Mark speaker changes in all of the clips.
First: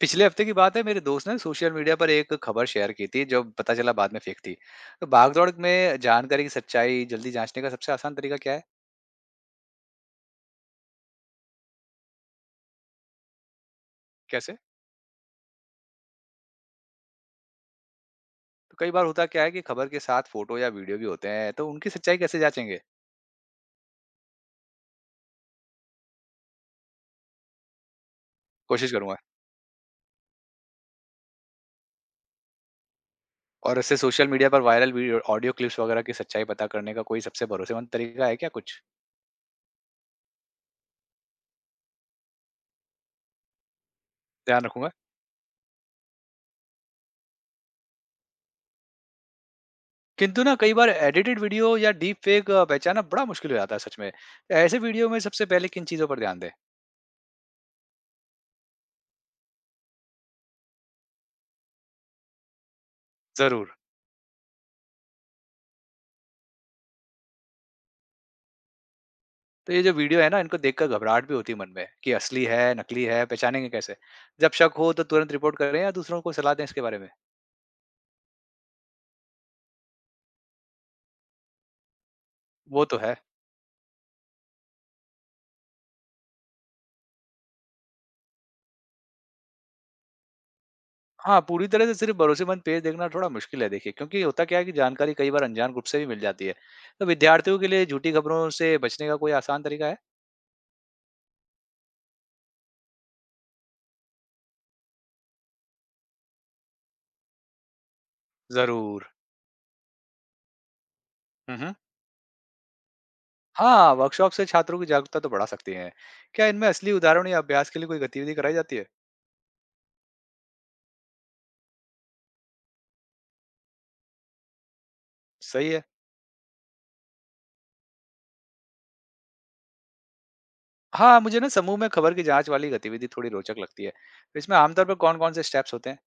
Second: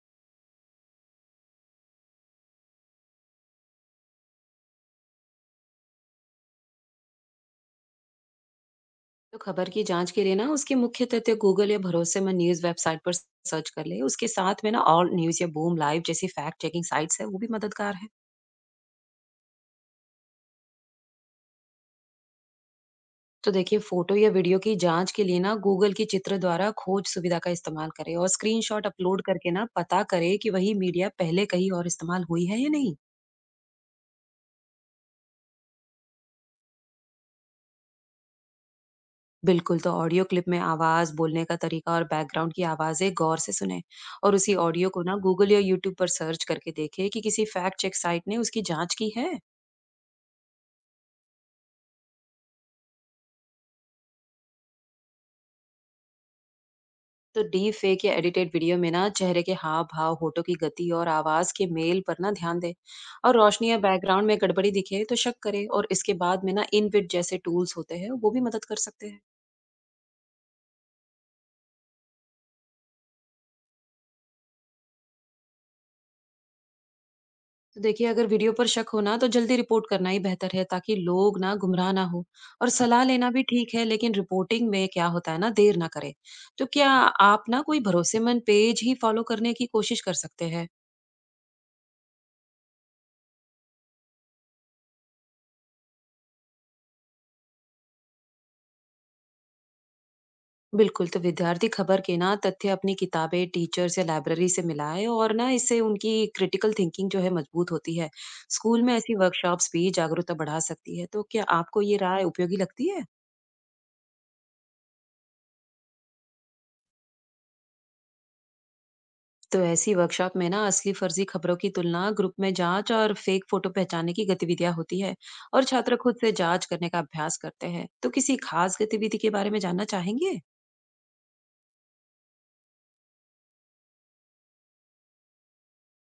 Speaker 1: पिछले हफ्ते की बात है। मेरे दोस्त ने सोशल मीडिया पर एक खबर शेयर की थी जो पता चला बाद में फेक थी। तो भागदौड़ में जानकारी की सच्चाई जल्दी जांचने का सबसे आसान तरीका क्या है?
Speaker 2: तो खबर की जांच के लिए ना उसके मुख्य तथ्य गूगल या भरोसेमंद न्यूज वेबसाइट पर सर्च कर ले। उसके
Speaker 1: कैसे?
Speaker 2: साथ में ना ऑल न्यूज या बूम लाइव जैसी फैक्ट चेकिंग साइट्स है वो भी मददगार है।
Speaker 1: तो कई बार होता क्या है कि खबर के साथ फोटो या वीडियो भी होते हैं, तो उनकी सच्चाई कैसे जांचेंगे?
Speaker 2: तो देखिए, फोटो या वीडियो की जांच के लिए ना गूगल की चित्र द्वारा खोज सुविधा का इस्तेमाल करें और स्क्रीनशॉट
Speaker 1: कोशिश करूंगा।
Speaker 2: अपलोड करके ना पता करें कि वही मीडिया पहले कहीं और इस्तेमाल हुई है या नहीं।
Speaker 1: और इससे सोशल मीडिया पर वायरल वीडियो ऑडियो क्लिप्स वगैरह की सच्चाई पता करने का कोई सबसे भरोसेमंद तरीका है क्या कुछ?
Speaker 2: बिल्कुल। तो ऑडियो क्लिप में आवाज बोलने का तरीका और बैकग्राउंड की आवाजें गौर से सुने और उसी
Speaker 1: ध्यान
Speaker 2: ऑडियो
Speaker 1: रखूंगा।
Speaker 2: को ना गूगल या यूट्यूब पर सर्च करके देखे कि किसी फैक्ट चेक साइट ने उसकी जांच की है।
Speaker 1: किंतु ना कई बार एडिटेड वीडियो या डीप फेक पहचाना बड़ा मुश्किल हो जाता है सच में। ऐसे वीडियो में सबसे पहले किन चीजों पर ध्यान दें?
Speaker 2: तो डीप फेक या एडिटेड वीडियो में ना चेहरे के हाव भाव, होठों की गति और आवाज के मेल पर ना ध्यान दे। और रोशनी
Speaker 1: जरूर।
Speaker 2: या बैकग्राउंड में गड़बड़ी दिखे तो शक करे। और इसके बाद में ना इनबिल्ट जैसे टूल्स होते हैं वो भी मदद कर सकते हैं।
Speaker 1: तो ये जो वीडियो है ना, इनको देखकर घबराहट भी होती है मन में कि असली है, नकली है, पहचानेंगे कैसे? जब शक हो तो तुरंत रिपोर्ट करें या दूसरों को सलाह दें इसके बारे में?
Speaker 2: तो देखिए, अगर वीडियो पर शक हो ना तो जल्दी रिपोर्ट करना ही बेहतर है ताकि लोग ना गुमराह ना हो। और
Speaker 1: वो तो
Speaker 2: सलाह
Speaker 1: है।
Speaker 2: लेना भी ठीक है, लेकिन रिपोर्टिंग में क्या होता है ना, देर ना करे। तो क्या आप ना कोई भरोसेमंद पेज ही फॉलो करने की कोशिश कर सकते हैं।
Speaker 1: हाँ, पूरी तरह से सिर्फ भरोसेमंद पेज देखना थोड़ा मुश्किल है देखिए, क्योंकि होता क्या है कि जानकारी कई बार अनजान ग्रुप से भी मिल जाती है। तो विद्यार्थियों के लिए झूठी खबरों से बचने का कोई आसान तरीका है?
Speaker 2: बिल्कुल, तो विद्यार्थी खबर के ना तथ्य अपनी किताबें, टीचर्स या लाइब्रेरी से मिलाए और ना इससे उनकी क्रिटिकल थिंकिंग जो है मजबूत होती है। स्कूल में
Speaker 1: ज़रूर।
Speaker 2: ऐसी वर्कशॉप्स भी जागरूकता बढ़ा सकती है। तो क्या
Speaker 1: हुँ, हुँ।
Speaker 2: आपको ये राय उपयोगी लगती है?
Speaker 1: हाँ, वर्कशॉप से छात्रों की जागरूकता तो बढ़ा सकती हैं। क्या इनमें असली उदाहरण या अभ्यास के लिए कोई गतिविधि कराई जाती है?
Speaker 2: तो ऐसी वर्कशॉप में ना असली फर्जी खबरों की तुलना, ग्रुप में जांच और फेक फोटो पहचानने की गतिविधियां होती है। और
Speaker 1: सही है।
Speaker 2: छात्र खुद से जांच करने का अभ्यास करते हैं। तो किसी खास गतिविधि के बारे में जानना चाहेंगे?
Speaker 1: हाँ, मुझे ना समूह में खबर की जाँच वाली गतिविधि थोड़ी रोचक लगती है। तो इसमें आमतौर पर कौन-कौन से स्टेप्स होते हैं?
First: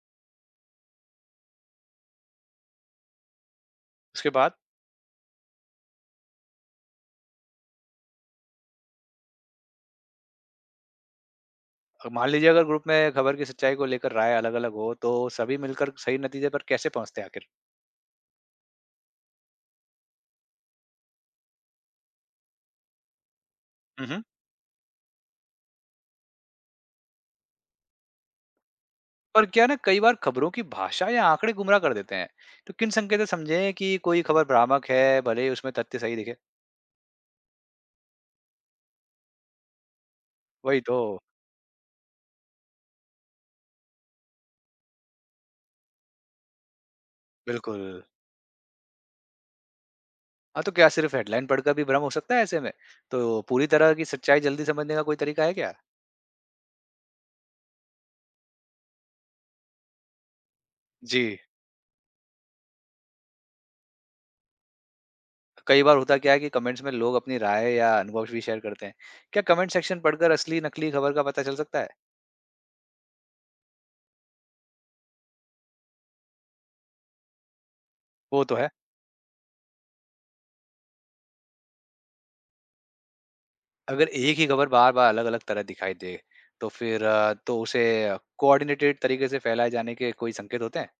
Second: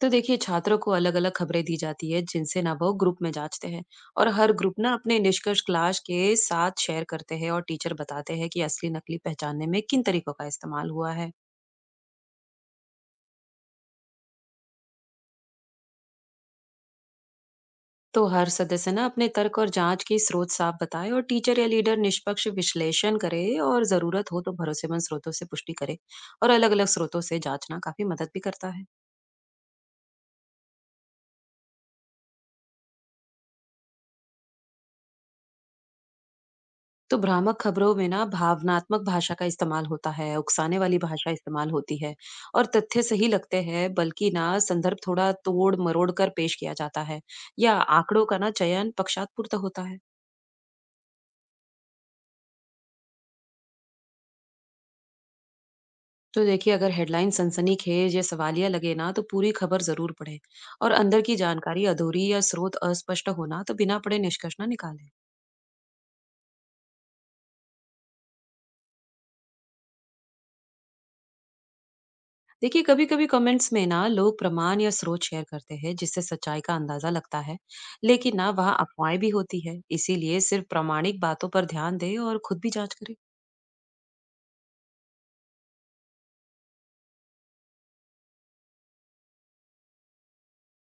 Speaker 2: तो देखिए, छात्रों को अलग अलग खबरें दी जाती है जिनसे ना वो ग्रुप में जांचते हैं। और
Speaker 1: उसके बाद?
Speaker 2: हर ग्रुप ना अपने निष्कर्ष क्लास के साथ शेयर करते हैं और टीचर बताते हैं कि असली नकली पहचानने में किन तरीकों का इस्तेमाल हुआ है।
Speaker 1: मान लीजिए अगर ग्रुप में खबर की सच्चाई को लेकर राय अलग-अलग हो, तो सभी मिलकर सही नतीजे पर कैसे पहुँचते हैं आखिर?
Speaker 2: तो हर सदस्य ना अपने तर्क और जांच के स्रोत साफ बताए और टीचर या लीडर निष्पक्ष विश्लेषण करे। और
Speaker 1: हुँ, हुँ।
Speaker 2: जरूरत हो तो भरोसेमंद स्रोतों से पुष्टि करे। और अलग अलग स्रोतों से जांचना काफी मदद भी करता है।
Speaker 1: पर क्या है ना, कई बार खबरों की भाषा या आंकड़े गुमराह कर देते हैं। तो किन संकेत से समझें कि कोई खबर भ्रामक है, भले ही उसमें तथ्य सही दिखे?
Speaker 2: तो भ्रामक खबरों में ना भावनात्मक भाषा का इस्तेमाल होता है, उकसाने
Speaker 1: वही तो।
Speaker 2: वाली भाषा इस्तेमाल होती है और तथ्य सही लगते हैं, बल्कि ना संदर्भ थोड़ा तोड़-मरोड़ कर पेश किया जाता है या
Speaker 1: बिल्कुल।
Speaker 2: आंकड़ों का ना चयन पक्षातपूर्त होता है।
Speaker 1: हाँ, तो क्या सिर्फ़ हेडलाइन पढ़कर भी भ्रम हो सकता है ऐसे में? तो पूरी तरह की सच्चाई जल्दी समझने का कोई तरीका है क्या?
Speaker 2: तो देखिए, अगर हेडलाइन सनसनीखेज या सवालिया लगे ना, तो पूरी खबर जरूर पढ़े। और
Speaker 1: जी।
Speaker 2: अंदर की जानकारी अधूरी या स्रोत अस्पष्ट होना तो बिना पढ़े निष्कर्ष ना निकाले।
Speaker 1: कई बार होता क्या है कि कमेंट्स में लोग अपनी राय या अनुभव भी शेयर करते हैं। क्या कमेंट सेक्शन पढ़कर असली नकली खबर का पता चल सकता है?
Speaker 2: देखिए, कभी कभी कमेंट्स में ना लोग प्रमाण या स्रोत शेयर करते हैं जिससे सच्चाई का अंदाजा लगता है। लेकिन
Speaker 1: वो
Speaker 2: ना
Speaker 1: तो है।
Speaker 2: वहाँ अफवाहें भी होती है, इसीलिए सिर्फ प्रामाणिक बातों पर ध्यान दें और खुद भी जांच करें।
Speaker 1: अगर एक ही खबर बार बार अलग अलग तरह दिखाई दे, तो फिर तो उसे कोऑर्डिनेटेड तरीके से फैलाए जाने के कोई संकेत होते हैं?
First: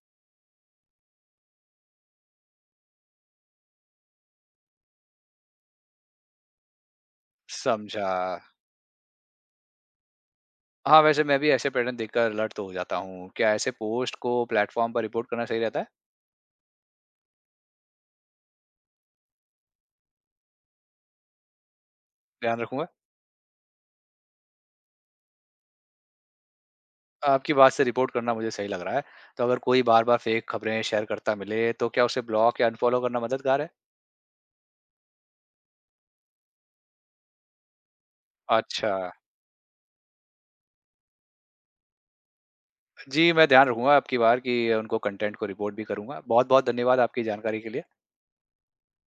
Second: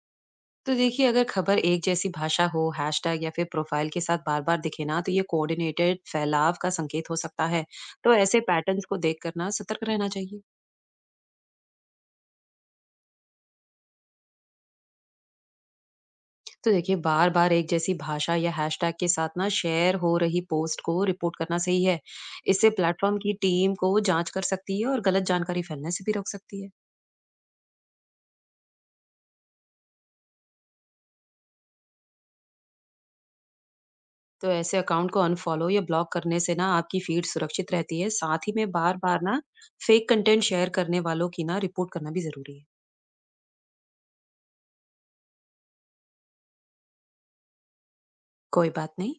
Speaker 2: तो देखिए, अगर खबर एक जैसी भाषा हो, हैशटैग या फिर प्रोफाइल के साथ बार बार दिखे ना, तो ये कोऑर्डिनेटेड फैलाव का संकेत हो सकता है।
Speaker 1: समझा।
Speaker 2: तो ऐसे पैटर्न्स को देख करना सतर्क रहना चाहिए।
Speaker 1: हाँ, वैसे मैं भी ऐसे पैटर्न देखकर अलर्ट तो हो जाता हूँ। क्या ऐसे पोस्ट को प्लेटफॉर्म पर रिपोर्ट करना सही रहता है?
Speaker 2: तो देखिए, बार बार एक जैसी भाषा या हैशटैग के साथ ना शेयर हो रही पोस्ट को रिपोर्ट करना सही है।
Speaker 1: ध्यान
Speaker 2: इससे
Speaker 1: रखूंगा।
Speaker 2: प्लेटफॉर्म की टीम को जांच कर सकती है और गलत जानकारी फैलने से भी रोक सकती है।
Speaker 1: आपकी बात से रिपोर्ट करना मुझे सही लग रहा है। तो अगर कोई बार बार फेक खबरें शेयर करता मिले तो क्या उसे ब्लॉक या अनफॉलो करना मददगार है?
Speaker 2: तो ऐसे अकाउंट को अनफॉलो या ब्लॉक करने से ना आपकी फीड सुरक्षित रहती है। साथ ही में
Speaker 1: अच्छा।
Speaker 2: बार बार ना फेक कंटेंट शेयर करने वालों की ना रिपोर्ट करना भी जरूरी है।
Speaker 1: जी, मैं ध्यान रखूँगा अब की बार कि उनको कंटेंट को रिपोर्ट भी करूँगा। बहुत-बहुत धन्यवाद आपकी जानकारी के लिए।
Speaker 2: कोई बात नहीं।